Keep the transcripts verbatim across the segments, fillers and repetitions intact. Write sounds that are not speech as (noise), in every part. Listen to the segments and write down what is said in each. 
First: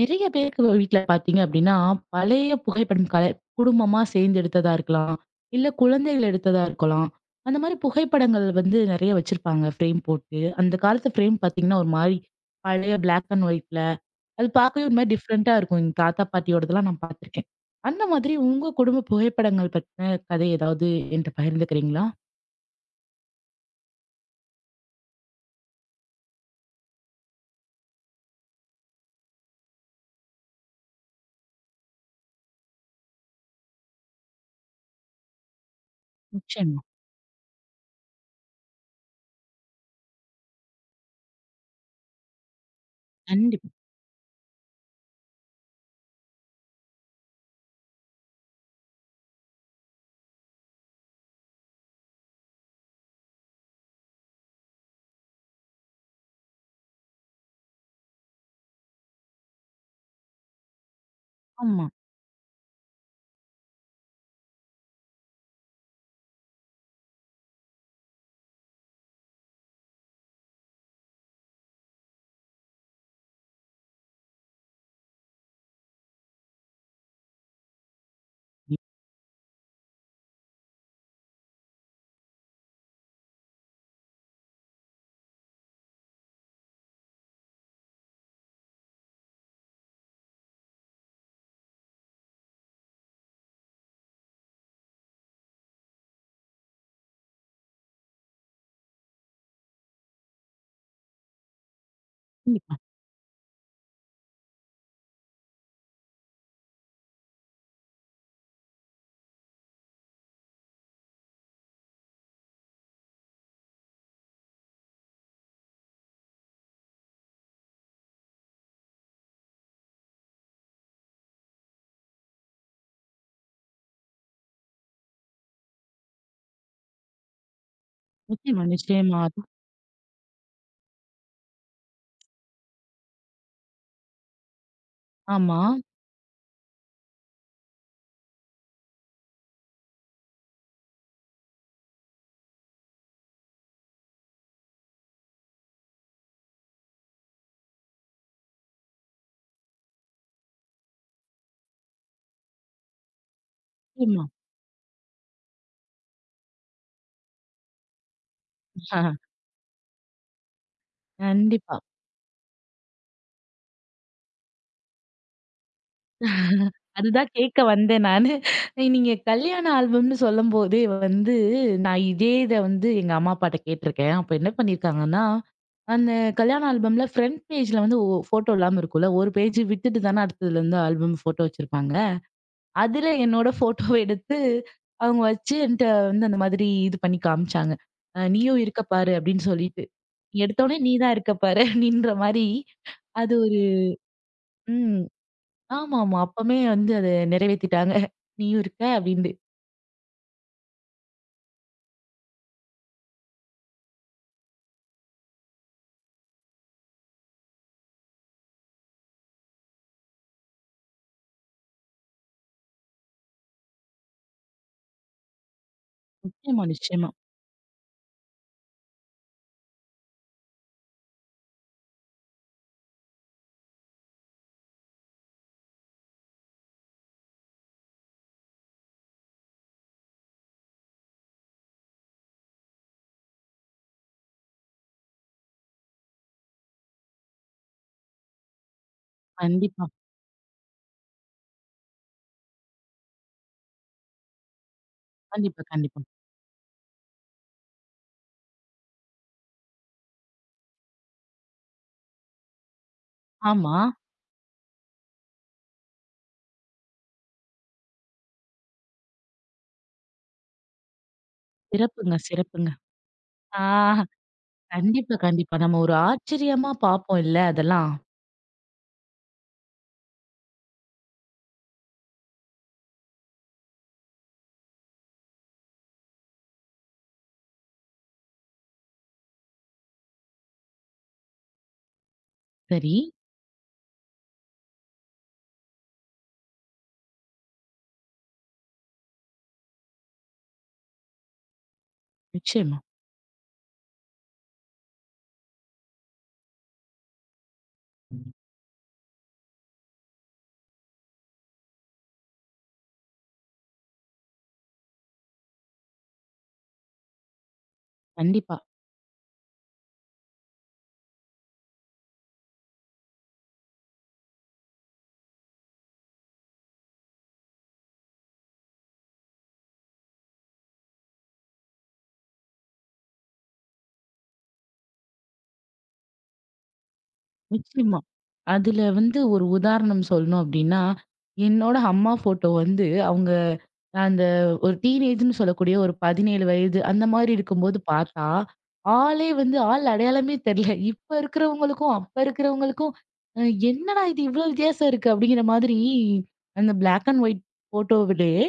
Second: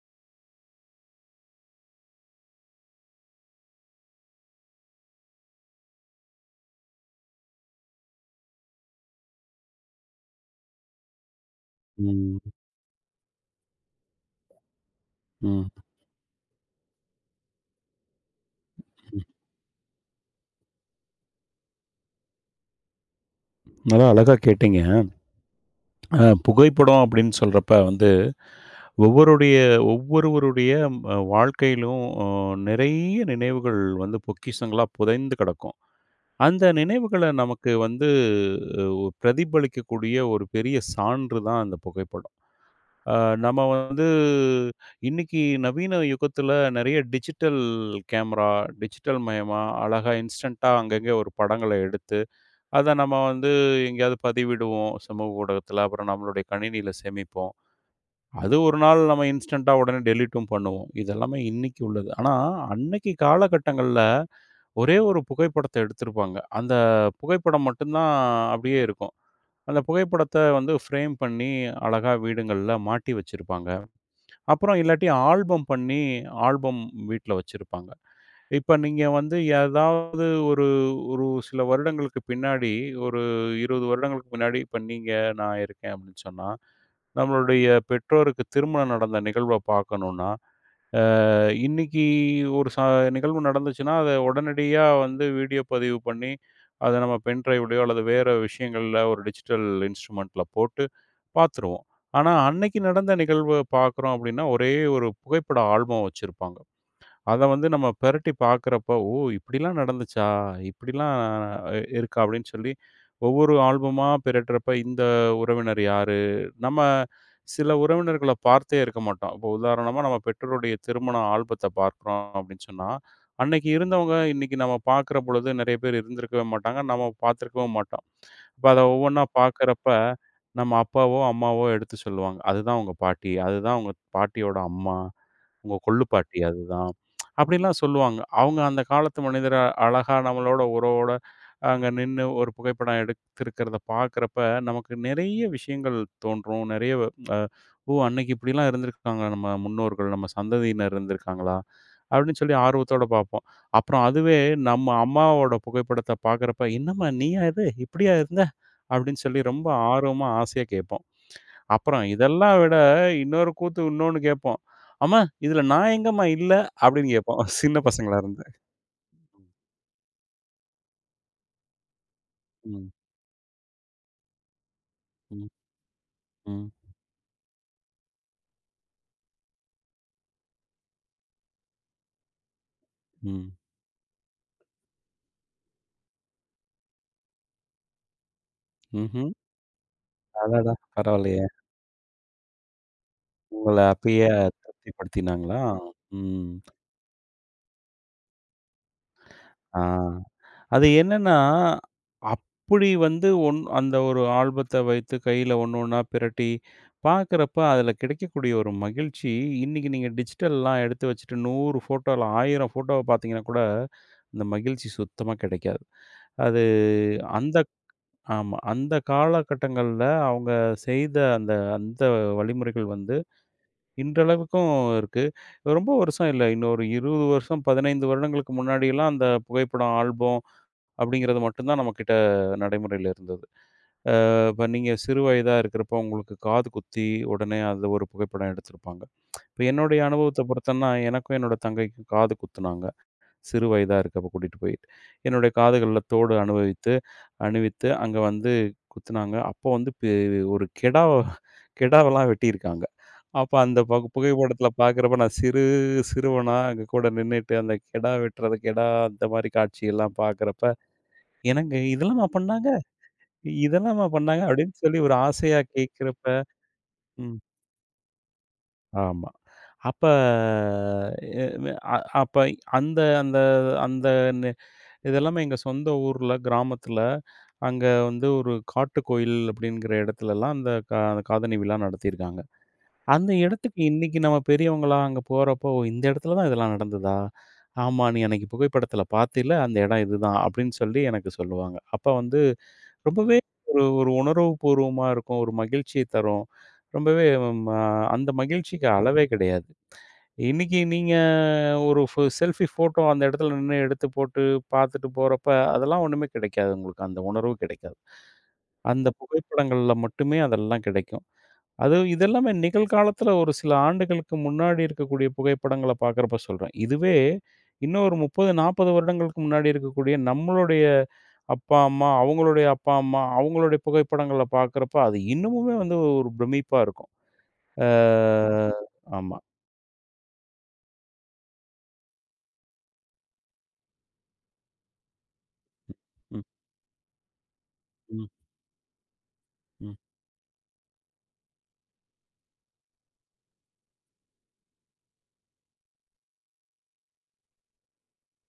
நிறைய பேருக்கு வீட்ல பார்த்தீங்க அப்டின்னா, பழைய புகைப்படம் கலை குடும்பமா சேர்ந்து எடுத்ததா இருக்கலாம். இல்ல குழந்தைகள் எடுத்ததா இருக்கலாம். அந்த மாரி புகைப்படங்கள் வந்து நெறைய வச்சிருப்பாங்க ஃப்ரேம் போட்டு. அந்த காலத்து ஃப்ரேம் பார்த்தீங்கன்னா, ஒரு மாரி ம், பழைய பிளாக் அண்ட் ஒயிட்ல. அது பார்க்கவே ஒரு மாரி டிஃப்ரெண்ட்டா ம். இருக்கும். எங்க தாத்தா பாட்டியோடதெல்லாம் நான் பார்த்துருக்கேன். அந்த மாதிரி உங்க குடும்ப புகைப்படங்கள் பத்தின கதை ஏதாவது என்ட்ட பகிர்ந்துக்கிறீங்களா? நல்லா அழகா கேட்டீங்க. அ புகைப்படம் அப்படின்னு சொல்றப்ப வந்து ஒவ்வொருடைய ஒவ்வொருவருடைய அ வாழ்க்கையிலும் அ நிறைய நினைவுகள் வந்து பொக்கிஷங்களா புதைந்து கிடக்கும். அந்த நிச்சயமா. நினைவுகள நமக்கு வந்து அ பிரதிபலிக்கக்கூடிய ஒரு பெரிய சான்று தான் அந்த புகைப்படம். அ நம்ம கண்டிப்பா. வந்து இன்னைக்கு நவீன யுகத்துல நிறைய டிஜிட்டல் கேமரா, டிஜிட்டல் மயமா அழகா இன்ஸ்டன்ட்டா அங்கங்கே ஒரு படங்கள எடுத்து அத நம்ம வந்து எங்கேயாவது பதிவிடுவோம் சமூக ஊடகத்துல. அப்புறம் நம்மளுடைய கணினியில சேமிப்போம். அது ஒரு நாள் நம்ம இன்ஸ்டன்ட்டா உடனே டெலீட்டும் பண்ணுவோம். இதெல்லாமே இன்னைக்கு ஆமா. உள்ளது. ஆனா, அன்னைக்கு காலகட்டங்கள்ல ஒரே ஒரு புகைப்படத்த எடுத்திருப்பாங்க. அந்த புகைப்படம் மட்டும் தான் அப்படியே இருக்கும். அந்த புகைப்படத்த வந்து ஃப்ரேம் பண்ணி அழகா வீடுங்கள்ல மாட்டி வச்சிருப்பாங்க. அப்புறம் இல்லாட்டி ஆல்பம் பண்ணி ஆல்பம் வீட்ல வச்சிருப்பாங்க. இப்ப நீங்க வந்து ஏதாவது ஒரு ஒரு சில வருடங்களுக்கு பின்னாடி, ஒரு இருபது வருடங்களுக்கு முன்னாடி, இப்ப நீங்க, நான் இருக்கேன் அப்படின்னு சொன்னா, நம்மளுடைய பெற்றோருக்கு திருமணம் நடந்த நிகழ்வ பார்க்கணும்னா, அ இன்னைக்கு ஒரு ச நிகழ்வு நடந்துச்சுன்னா, அத உடனடியா வந்து வீடியோ பதிவு பண்ணி, அத நம்ம பென் டிரைவ்லயோ அல்லது வேற விஷயங்கள்ல ஒரு டிஜிட்டல் இன்ஸ்ட்ருமென்ட்ல போட்டு பார்த்துருவோம். ஆனா, கண்டிப்பா. அன்னைக்கு நடந்த நிகழ்வ பார்க்குறோம் அப்படின்னா, ஒரே ஒரு புகைப்பட ஆல்பம் வச்சிருப்பாங்க. அத வந்து நம்ம பெரட்டி பார்க்குறப்போ, "ஓ! இப்படிலாம் நடந்துச்சா? இப்படிலாம் அ இருக்கா?" அப்படின்னு சொல்லி ஒவ்வொரு ஆல்பமா பெரட்டுறப்ப, இந்த உறவினர் யாரு? நம்ம சில உறவினர்கள பார்த்தே இருக்க மாட்டோம். இப்போ உதாரணமா நம்ம பெற்றோருடைய திருமண ஆல்பத்த பார்க்குறோம் அப்படின்னு சொன்னா, அன்னைக்கு இருந்தவங்க இன்னைக்கு நம்ம பார்க்குற பொழுது நெறைய பேர் இருந்திருக்கவே மாட்டாங்க. நம்ம பார்த்துருக்கவும் மாட்டோம். நிச்சயமா, அப்ப அத நிச்சயமா. ஒவ்வொன்னா அது பார்க்குறப்ப, நம்ம அப்பாவோ, அம்மாவோ எடுத்து சொல்லுவாங்க. "அதுதான் உங்க பாட்டி. அதுதான் உங்க பாட்டியோட அம்மா." ஆமா. உங்க கொள்ளு பாட்டி அதுதான். அப்படிலாம் சொல்லுவாங்க. அவங்க அந்த காலத்து மனிதர் அ- அழகா நம்மளோட உறவோட அங்க நின்னு ஒரு புகைப்படம் எடுத்திருக்கிறத பார்க்கிறப்ப, நமக்கு நெறைய விஷயங்கள் தோன்றும். நெறைய அ ஓ! அன்னைக்கு இப்படிலாம் இருந்திருக்காங்க நம்ம முன்னோர்கள், நம்ம சந்ததியினர் இருந்திருக்காங்களா? அப்படின்னு சொல்லி ஆர்வத்தோட பார்ப்போம். அப்புறம் நிச்சயமா. அதுவே நம்ம அம்மாவோட புகைப்படத்த பார்க்கிறப்ப, "என்னம்மா நீயா இது? இப்படியா இருந்த?" ஆஹ், அப்படின்னு சொல்லி ரொம்ப ஆர்வமா, ஆசையா கேட்போம். கண்டிப்பா. அப்புறம் இதெல்லாம் விட இன்னொரு கூத்து இன்னொன்னு கேட்போம். "அம்மா இதுல நான் எங்கம்மா இல்ல?" அப்படின்னு அதுதான் கேட்போம். (laughs) கேட்க சின்ன வந்தேன் பசங்களா நானு. இருந்து. நீங்க கல்யாண ஆல்பம்ன்னு சொல்லும்போதே வந்து, நான் இதே இத வந்து ம், எங்க அம்மா அப்பாட்ட கேட்டுருக்கேன். அப்ப என்ன பண்ணியிருக்காங்கன்னா, ம், அந்த கல்யாண ம், ஆல்பம்ல ஃப்ரண்ட் பேஜ்ல வந்து ஒ ஃபோட்டோ இல்லாம இருக்கும்ல. ஒரு பேஜ் விட்டுட்டு தானே அடுத்ததுலருந்து ஆல்பம் ஃபோட்டோ வச்சிருப்பாங்க. அதுல என்னோட ம். ஃபோட்டோவ (laughs) எடுத்து அவங்க வச்சு என்ட்ட வந்து அந்த மாதிரி இது பண்ணி காமிச்சாங்க. அ "நீயும் இருக்க பாரு" ம்ஹ்ம். அப்படின்னு சொல்லிட்டு. அடடா! எடுத்தோனே "நீ தான் இருக்க பரவாயில்லையே! பாரு" அப்படின்ற மாரி அது ஒரு உங்கள அப்பயே ம். திருப்திப்படுத்தினாங்களா? ஆமாமா. ம். அப்பமே வந்து அத நிறைவேத்திட்டாங்க. நீயும் இருக்க அப்டின்ட்டு. ஆ. அது என்னன்னா, அப்படி வந்து ஒன் அந்த ஒரு ஆல்பத்த வைத்து கையில ஒண்ணு ஒண்ணா பிரட்டி பார்க்குறப்ப அதுல கிடைக்கக்கூடிய ஒரு மகிழ்ச்சி, இன்னைக்கு நீங்க டிஜிட்டல்லாம் எடுத்து வச்சுட்டு நூறு ஃபோட்டோல ஆயிரம் ஃபோட்டோவ பார்த்தீங்கன்னா கூட, அந்த மகிழ்ச்சி சுத்தமா கிடைக்காது. அது நிச்சயமா, நிச்சயமா. அந்த ஆமா. அந்த காலகட்டங்கள்ல அவங்க செய்த அந்த அந்த வழிமுறைகள் வந்து இன்றளவுக்கும் இருக்கு. ரொம்ப வருஷம் இல்ல. இன்னொரு இருபது வருஷம், பதினைந்து வருடங்களுக்கு முன்னாடிலாம் அந்த புகைப்படம் ஆல்பம் அப்படிங்கிறது மட்டும் தான் நம்மகிட்ட நடைமுறையில இருந்தது. இப்ப நீங்க சிறு வயதா இருக்கிறப்போ உங்களுக்கு காது குத்தி உடனே அதில ஒரு புகைப்படம் எடுத்திருப்பாங்க. இப்ப கண்டிப்பா, என்னுடைய அனுபவத்த பொறுத்தன்னா எனக்கும் என்னோட தங்கைக்கும் காது குத்துனாங்க. சிறு வயதா இருக்கப்ப கூட்டிட்டு போயிட்டு, என்னுடைய கண்டிப்பா, காதுகள்ல கண்டிப்பா. தோடு அனுபவித்து அணிவித்து, அங்க வந்து குத்துனாங்க. அப்போ வந்து பெ ஒரு கெடாவ கெடாவெல்லாம் வெட்டியிருக்காங்க. அப்ப ஆமா. அந்த ப புகைப்படத்துல பார்க்குறப்ப நான் சிறு சிறுவனா அங்க கூட நின்னுட்டு அந்த கெடா வெட்டுறது, கெடா அந்த மாரி காட்சியெல்லாம் பார்க்குறப்ப, "என்னங்க சிறப்புங்க, இதெல்லாமா சிறப்புங்க. பண்ணாங்க? ஆ. இதெல்லாமா பண்ணாங்க?" அப்படின்னு சொல்லி ஒரு கண்டிப்பா, கண்டிப்பா. ஆசையா நம்ம ஒரு கேட்கிறப்ப ஆச்சரியமா பார்ப்போம் ம். இல்ல அதெல்லாம். ஆமா. அப்ப எ அ அப்ப அந்த அந்த அந்த இது எல்லாமே எங்க சொந்த ஊர்ல, கிராமத்துல. அங்க வந்து ஒரு காட்டுக்கோயில் அப்படிங்கிற இடத்துலலாம் அந்த கா அந்த காதணி விழா நடத்தியிருக்காங்க. சரி. அந்த இடத்துக்கு இன்னைக்கு நம்ம பெரியவங்களா அங்க போறப்போ, "ஓ! இந்த இடத்துல தான் இதெல்லாம் நடந்ததா? ஆமா, நீ அன்னைக்கு புகைப்படத்துல பார்த்தீல்ல, அந்த இடம் இதுதான்." அப்படின்னு சொல்லி எனக்கு சொல்லுவாங்க. அப்ப வந்து நிச்சயமா. ரொம்பவே ஒரு ஒரு உணர்வு பூர்வமா இருக்கும். ஒரு மகிழ்ச்சிய தரும். ரொம்பவே ம அந்த மகிழ்ச்சிக்கு அளவே கிடையாது. இன்னைக்கு நீங்க ஒரு ஃபோ செல்ஃபி ஃபோட்டோ அந்த இடத்துல நின்னு எடுத்து போட்டு பார்த்துட்டு போறப்ப, அதெல்லாம் ஒண்ணுமே கிடைக்காது உங்களுக்கு. அந்த உணர்வு கிடைக்காது. கண்டிப்பா. அந்த புகைப்படங்கள்ல மட்டுமே அதெல்லாம் கிடைக்கும். அதுவும் இதெல்லாமே நிகழ்காலத்துல ஒரு சில ஆண்டுகளுக்கு முன்னாடி இருக்கக்கூடிய புகைப்படங்கள பார்க்குறப்ப சொல்றேன். இதுவே இன்னும் ஒரு முப்பது, நாற்பது வருடங்களுக்கு முன்னாடி இருக்கக்கூடிய நம்மளுடைய அப்பா, அம்மா, அவங்களுடைய அப்பா, அம்மா, அவங்களுடைய புகைப்படங்கள பார்க்குறப்ப, அது இன்னமுமே வந்து ஒரு பிரமிப்பா இருக்கும். ஆ நிச்சயமா. அதுல வந்து ஆமா. ஒரு உதாரணம் சொல்லணும் அப்டின்னா, என்னோட அம்மா ஃபோட்டோ வந்து அவங்க அந்த ஒரு டீனேஜ்ன்னு சொல்லக்கூடிய ஒரு ம், பதினேழு வயது அந்த மாரி இருக்கும்போது ம், பார்த்தா, ஆளே வந்து ஆள் ம். அடையாளமே தெரியல. இப்ப இருக்கிறவங்களுக்கும், அப்ப இருக்கிறவங்களுக்கும் அ என்னடா இது இவ்ளோ வித்தியாசம் இருக்கு அப்டிங்கிற மாதிரி அந்த பிளாக் அண்ட் ஒயிட் ஃபோட்டோவிலயே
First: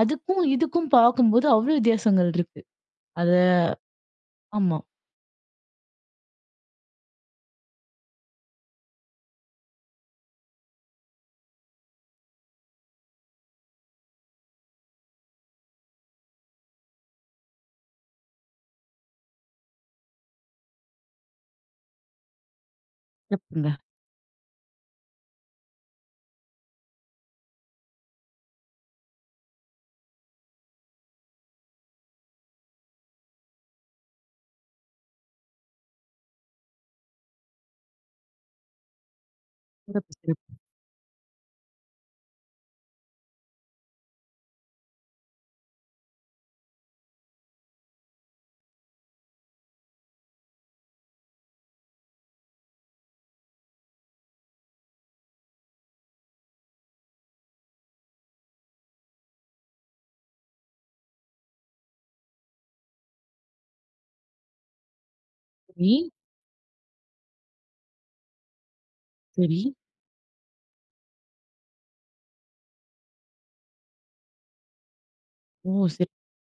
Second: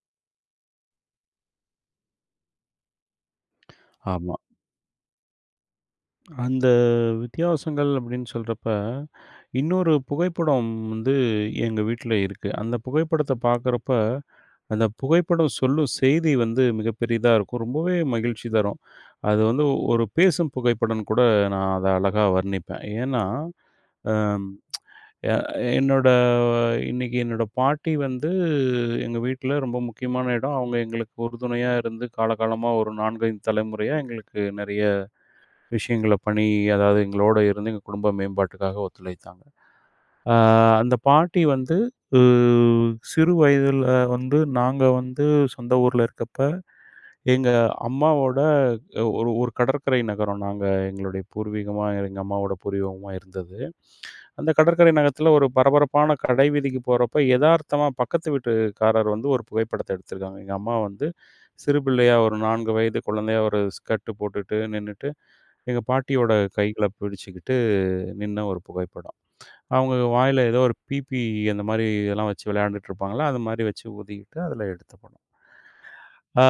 அதுக்கும், இதுக்கும் பார்க்கும்போது அவ்ளோ வித்தியாசங்கள் இருக்கு. அத ஆமா. ஆமா. அந்த வித்தியாசங்கள் அப்படின்னு சொல்றப்ப, இன்னொரு புகைப்படம் வந்து எங்க வீட்ல இருக்கு. அந்த புகைப்படத்த பார்க்குறப்ப, அந்த புகைப்படம் சொல்லும் செய்தி வந்து மிகப்பெரியதா இருக்கும். ரொம்பவே மகிழ்ச்சி தரும். அது வந்து ஒரு பேசும் புகைப்படம்னு கூட நான் அத அழகா வர்ணிப்பேன். ஏன்னா, சிறப்புங்க. அம் எ என்னோட இன்னைக்கு என்னோட பாட்டி வந்து எங்க வீட்ல ரொம்ப முக்கியமான இடம். அவங்க எங்களுக்கு உறுதுணையா இருந்து காலகாலமா ஒரு நான்கு, ஐந்து தலைமுறையா எங்களுக்கு நெறைய விஷயங்கள பண்ணி அதாவது எங்களோட இருந்து எங்க குடும்ப மேம்பாட்டுக்காக ஒத்துழைத்தாங்க. சிறப்பு, அ சிறப்பு. அந்த பாட்டி வந்து உ சிறு வயதில வந்து நாங்க வந்து சொந்த ஊர்ல இருக்கப்ப, எங்க அம்மாவோட அ ஒரு ஒரு கடற்கரை நகரம் நாங்க எங்களுடைய பூர்வீகமா எங்க அம்மாவோட பூர்வீகமா இருந்தது. அந்த கடற்கரை நகரத்தில ஒரு பரபரப்பான கடை வீதிக்கு போறப்ப, எதார்த்தமா பக்கத்து வீட்டுக்காரர் வந்து ஒரு புகைப்படத்த எடுத்திருக்காங்க. எங்க அம்மா வந்து சிறு பிள்ளையா ஒரு நான்கு வயது குழந்தையா ஒரு ஸ்கர்ட் போட்டுட்டு நின்னுட்டு, எங்க சரி, பாட்டியோட கைகள பிடிச்சுக்கிட்டு நின்ன ஒரு புகைப்படம். சரி. அவங்க வாயில ஏதோ ஒரு பீப்பி அந்த மாரி இதெல்லாம் வச்சு விளையாண்டுட்டு இருப்பாங்கல்ல, அது மாரி வச்சு ஊதிக்கிட்டு அதில எடுத்த படம். ஓ! சரி, ஆ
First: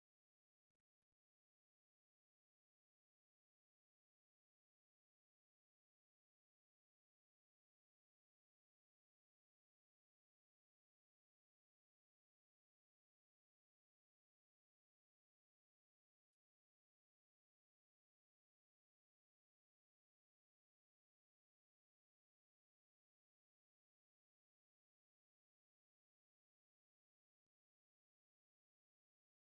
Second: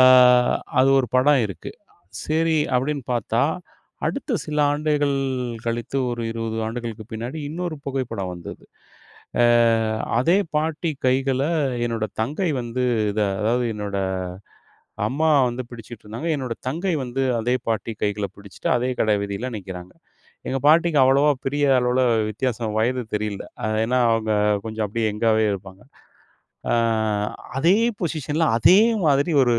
அது ஒரு படம் இருக்கு. சரி அப்படின்னு பார்த்தா, அடுத்த சில ஆண்டுகள் கழித்து ஒரு இருபது ஆண்டுகளுக்கு பின்னாடி இன்னொரு புகைப்படம் வந்தது. அ அதே பாட்டி கைகள என்னோட தங்கை வந்து இத அதாவது என்னோட அம்மா வந்து பிடிச்சுட்டு இருந்தாங்க. என்னோட தங்கை வந்து அதே பாட்டி கைகள பிடிச்சுட்டு அதே கடை வீதியில நிக்கிறாங்க. எங்க பாட்டிக்கு அவ்வளவா பெரிய அளவுல வித்தியாசம் வயது தெரியல. அ ஏன்னா அவங்க கொஞ்சம் அப்படியே யங்காவே இருப்பாங்க. அ அதே பொசிஷன்ல அதே மாதிரி ஒரு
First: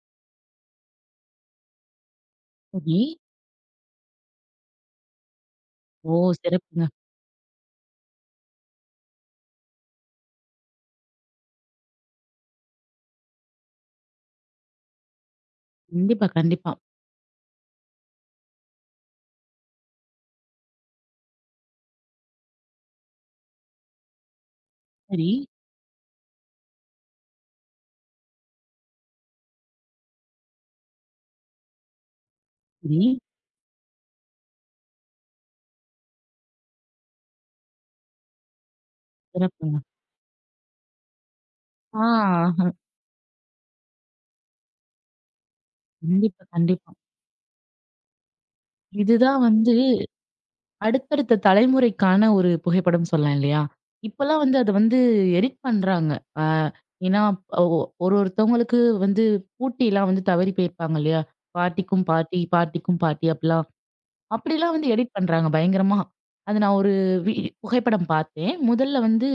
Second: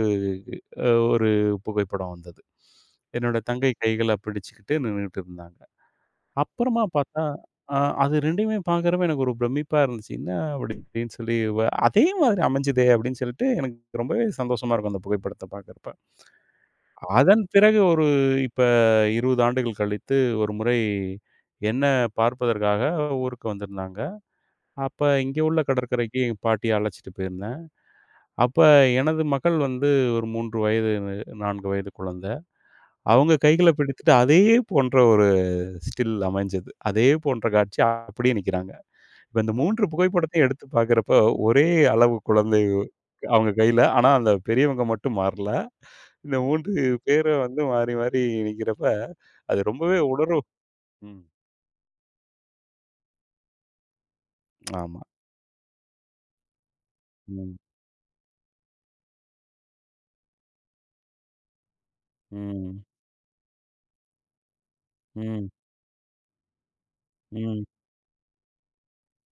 அ ஒரு புகைப்படம் வந்தது. சரி. என்னோட தங்கை கைகள பிடிச்சுக்கிட்டு நின்னுட்டு இருந்தாங்க. ஓ! அப்புறமா சிறப்புங்க. பார்த்தா, அ அது ரெண்டுமே பார்க்கிறப்ப எனக்கு ஒரு பிரமிப்பா இருந்துச்சு. "என்ன அப்படி இப்படின்னு சொல்லி, வ அதே மாதிரி அமைஞ்சுதே!" அப்படின்னு சொல்லிட்டு எனக்கு ரொம்பவே சந்தோஷமா இருக்கும் அந்த புகைப்படத்த பார்க்கிறப்ப. கண்டிப்பா, கண்டிப்பா. அதன் பிறகு ஒரு இப்ப இருபது ஆண்டுகள் கழித்து ஒரு முறை என்ன பார்ப்பதற்காக ஊருக்கு வந்திருந்தாங்க. அப்ப சரி, இங்க உள்ள கடற்கரைக்கு எங்க பாட்டிய அழைச்சிட்டு போயிருந்தேன். அப்ப எனது மகள் வந்து ஒரு மூன்று வயது நான்கு வயது குழந்தை. சரி. அவங்க கைகள பிடித்துட்டு அதே போன்ற ஒரு ஸ்டில் அமைஞ்சது. அதே போன்ற காட்சி அப்படியே நிக்கிறாங்க. இப்ப இந்த சிறப்புங்க. மூன்று புகைப்படத்தையும் எடுத்து பார்க்கிறப்ப ஒரே அளவு குழந்தை ஆ அவங்க கையில. ஆனா அந்த பெரியவங்க மட்டும் மாறல. இந்த கண்டிப்பா, மூன்று கண்டிப்பா. பேரும் வந்து மாறி மாறி நிக்கிறப்ப இதுதான் அது வந்து ரொம்பவே உணர்வு ம். அடுத்தடுத்த தலைமுறைக்கான ஒரு புகைப்படம் சொல்லலாம் இல்லையா? இப்பலாம் வந்து அத வந்து ஆமா. எடிட் பண்றாங்க. அ ஏன்னா ம். ஒ ஒரு ஒருத்தவங்களுக்கு வந்து பூட்டிலாம் வந்து தவறி போயிருப்பாங்க இல்லையா? பாட்டிக்கும் பாட்டி, ம். பாட்டிக்கும் பாட்டி அப்டிலாம் அப்படிலாம் வந்து எடிட் பண்றாங்க ம். பயங்கரமா. அது நான் ஒரு வி ம். புகைப்படம் பார்த்தேன். முதல்ல வந்து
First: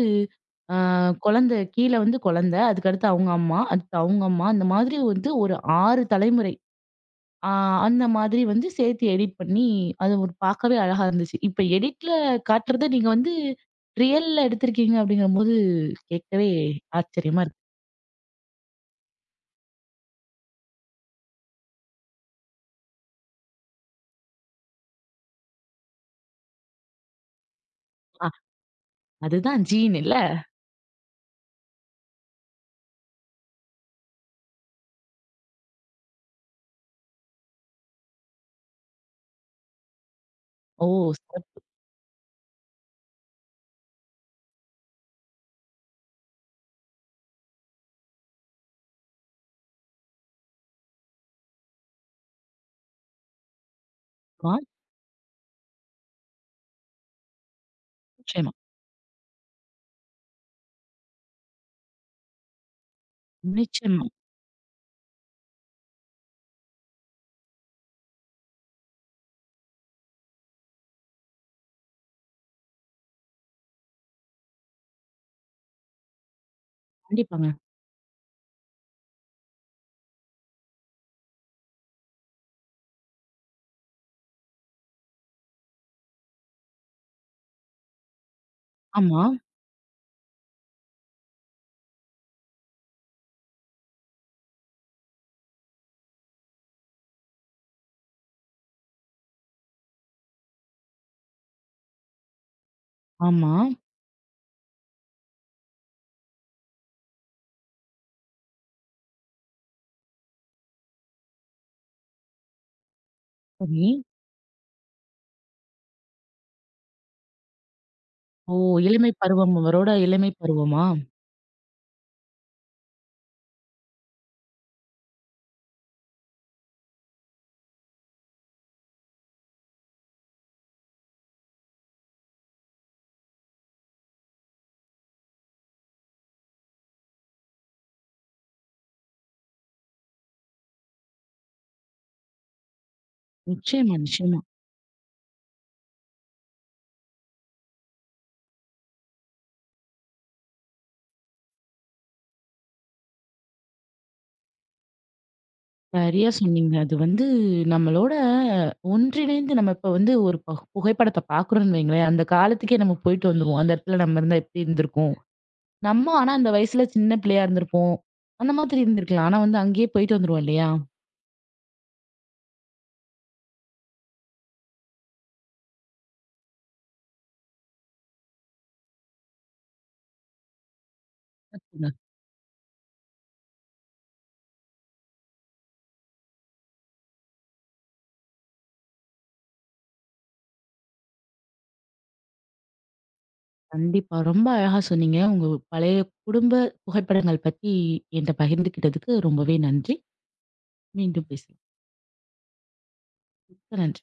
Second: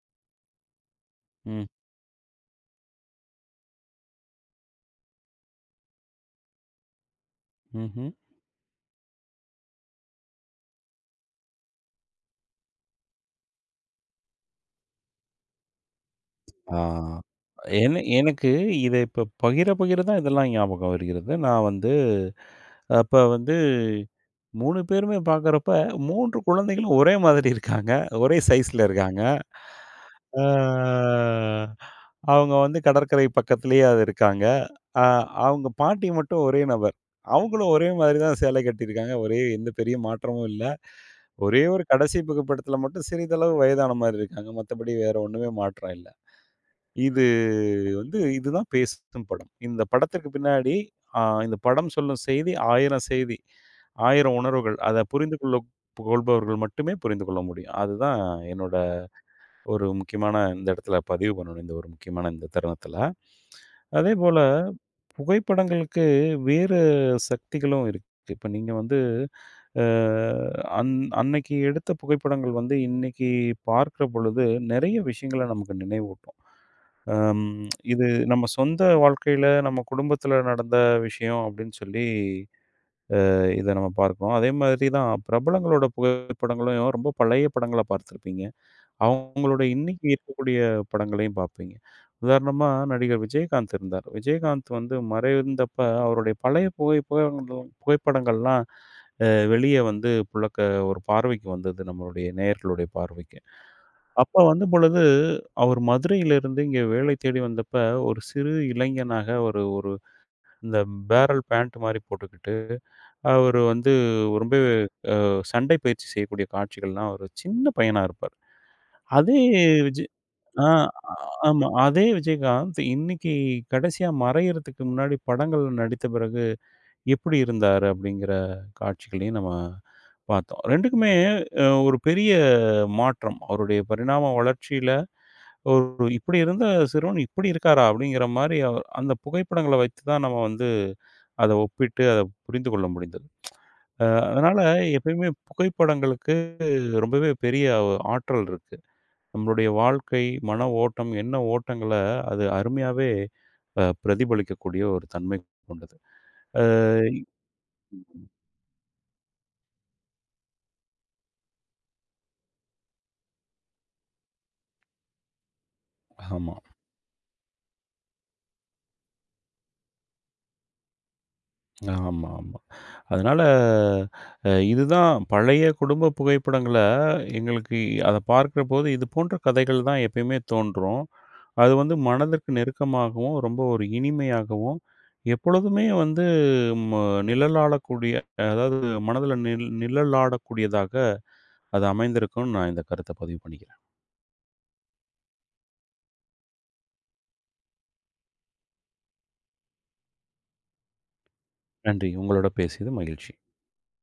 அ குழந்தை ம். கீழ வந்து குழந்தை, அதுக்கடுத்து அவங்க அம்மா, அடுத்து அவங்க அம்மா, அந்த மாதிரி வந்து ஒரு ஆறு தலைமுறை. ஆ அந்த ம்ஹ்ம். மாதிரி வந்து சேர்த்து எடிட் பண்ணி, அது ஒரு பார்க்கவே அழகா இருந்துச்சு. இப்ப எடிட்ல காட்டுறத நீங்க வந்து ரியல்ல எடுத்திருக்கீங்க அப்படிங்கும்போது கேட்கவே ஆ. ஆச்சரியமா இருக்கு. என எனக்கு இத இப்ப பகிர பகிர தான் இதெல்லாம் ஞாபகம் வருகிறது. நான் வந்து அப்ப வந்து மூன்று பேருமே பார்க்குறப்ப மூன்று குழந்தைகளும் ஒரே மாதிரி இருக்காங்க. ஆ ஒரே சைஸ்ல இருக்காங்க. அதுதான் ஜீன் இல்ல? ஆ அவங்க வந்து கடற்கரை பக்கத்திலேயே அது இருக்காங்க. அ அவங்க பாட்டி மட்டும் ஒரே நபர். அவங்களும் ஒரே மாதிரி தான் சேலை கட்டியிருக்காங்க. ஒரே எந்த பெரிய மாற்றமும் இல்ல. ஓ! ஒரே சிறப்புமா. ஒரு கடைசி புகைப்படத்தில மட்டும் சிறிதளவு வயதான மாரி இருக்காங்க. மத்தபடி வேற ஒண்ணுமே மாற்றம் இல்ல. இது வந்து இதுதான் பேசும் படம். இந்த படத்திற்கு பின்னாடி அ இந்த படம் சொல்லும் செய்தி ஆயிரம் செய்தி, ஆயிரம் உணர்வுகள். அத புரிந்து கொள்ள கொள்பவர்கள் மட்டுமே புரிந்து கொள்ள முடியும். அதுதான் நிச்சயமா, என்னோட ஒரு முக்கியமான இந்த இடத்துல பதிவு பண்ணணும். இந்த ஒரு முக்கியமான இந்த தருணத்தில. நிச்சயமா. அதேபோல புகைப்படங்களுக்கு வேறு சக்திகளும் இருக்கு. இப்ப நீங்க வந்து அ அன் அன்னைக்கு எடுத்த புகைப்படங்கள் வந்து இன்னைக்கு பார்க்கிற பொழுது, நெறைய விஷயங்கள நமக்கு நினைவூட்டும். அம் கண்டிப்பாங்க. இது நம்ம சொந்த வாழ்க்கையில, நம்ம குடும்பத்தில நடந்த விஷயம் அப்படின்னு சொல்லி, அ இத நம்ம பார்க்கிறோம். அதே மாதிரி தான் பிரபலங்களோட புகைப்படங்களையும் ரொம்ப பழைய படங்கள பார்த்திருப்பீங்க. ஆமா, அவங்களோட இன்னைக்கு இருக்கக்கூடிய படங்களையும் பார்ப்பீங்க. உதாரணமா நடிகர் விஜயகாந்த் இருந்தார். விஜயகாந்த் வந்து மறைந்தப்ப அவருடைய பழைய புகை புகைப்படங்கள் புகைப்படங்கள்லாம் அ வெளிய வந்து புழக்க ஒரு பார்வைக்கு வந்தது நம்மளுடைய நேயர்களுடைய பார்வைக்கு. ஆமா. அப்ப வந்தபொழுது, அவர் மதுரையிலிருந்து இங்கே வேலை தேடி வந்தப்ப, ஒரு சிறு இளைஞனாக ஒரு ஒரு இந்த பேரல் பேண்ட் மாரி போட்டுக்கிட்டு, அவரு சரி. வந்து ரொம்ப சண்டை பயிற்சி செய்யக்கூடிய காட்சிகள்லாம் ஒரு சின்ன பையனா இருப்பார். ஓ! இளமை அதே பருவம் அவரோட விஜய் இளமை ஆ பருவமா? ஆ- ஆமா. அதே விஜயகாந்த் இன்னைக்கு கடைசியா மறையறதுக்கு முன்னாடி படங்கள்ல நடித்த பிறகு எப்படி இருந்தாரு? அப்படிங்கிற காட்சிகளையும் நம்ம பார்த்தோம். ரெண்டுக்குமே அ ஒரு பெரிய மாற்றம். அவருடைய பரிணாம வளர்ச்சியில, ஒரு இப்படி இருந்த சிறுவன் இப்படி இருக்காரா? அப்படிங்கிற மாரி அவ அந்த புகைப்படங்கள வைத்து தான் நம்ம வந்து அத ஒப்பிட்டு அத புரிந்து கொள்ள முடிந்தது. நிச்சயமா, அ நிச்சயமா. அதனால எப்பயுமே புகைப்படங்களுக்கு ரொம்பவே பெரிய ஒரு ஆற்றல் இருக்கு. நம்மளுடைய வாழ்க்கை, மன ஓட்டம், என்ன ஓட்டங்கள அது அருமையாவே அ பிரதிபலிக்கக்கூடிய ஒரு தன்மை கொண்டது. சரியா சொன்னீங்க. அது வந்து நம்மளோட ஒன்றிணைந்து நம்ம இப்ப வந்து ஒரு ப புகைப்படத்த பார்க்குறோம்ன்னு வைங்களேன், அந்த காலத்துக்கே நம்ம போயிட்டு வந்துருவோம். அந்த இடத்துல நம்ம இருந்தா எப்படி இருந்திருக்கும்? நம்ம ஆனா அந்த ஆமா, வயசுல சின்ன பிள்ளையா இருந்திருப்போம். அந்த மாதிரி இருந்திருக்கலாம். ஆனா வந்து அங்கேயே போயிட்டு வந்துருவோம் இல்லையா? ஆமா, ஆமா. அதனால, அ இதுதான் பழைய குடும்ப புகைப்படங்கள எங்களுக்கு அத பார்க்கிறபோது, இது போன்ற கதைகள் தான் எப்பயுமே தோன்றும். அது ங்க. வந்து மனதிற்கு நெருக்கமாகவும், ரொம்ப ஒரு இனிமையாகவும், எப்பொழுதுமே வந்து ம நிழலாடக்கூடிய அதாவது மனதில நிழ் நிழலாடக்கூடியதாக அது அமைந்திருக்கும்னு நான் இந்த கருத்த பதிவு பண்ணிக்கிறேன். கண்டிப்பா. ரொம்ப அழகா சொன்னீங்க. உங்க பழைய குடும்ப புகைப்படங்கள் பத்தி என்ட்ட பகிர்ந்துக்கிட்டதுக்கு ரொம்பவே நன்றி. மீண்டும் பேசலாம். நன்றி. உங்களோட பேசியது மகிழ்ச்சி. மிக்க நன்றி.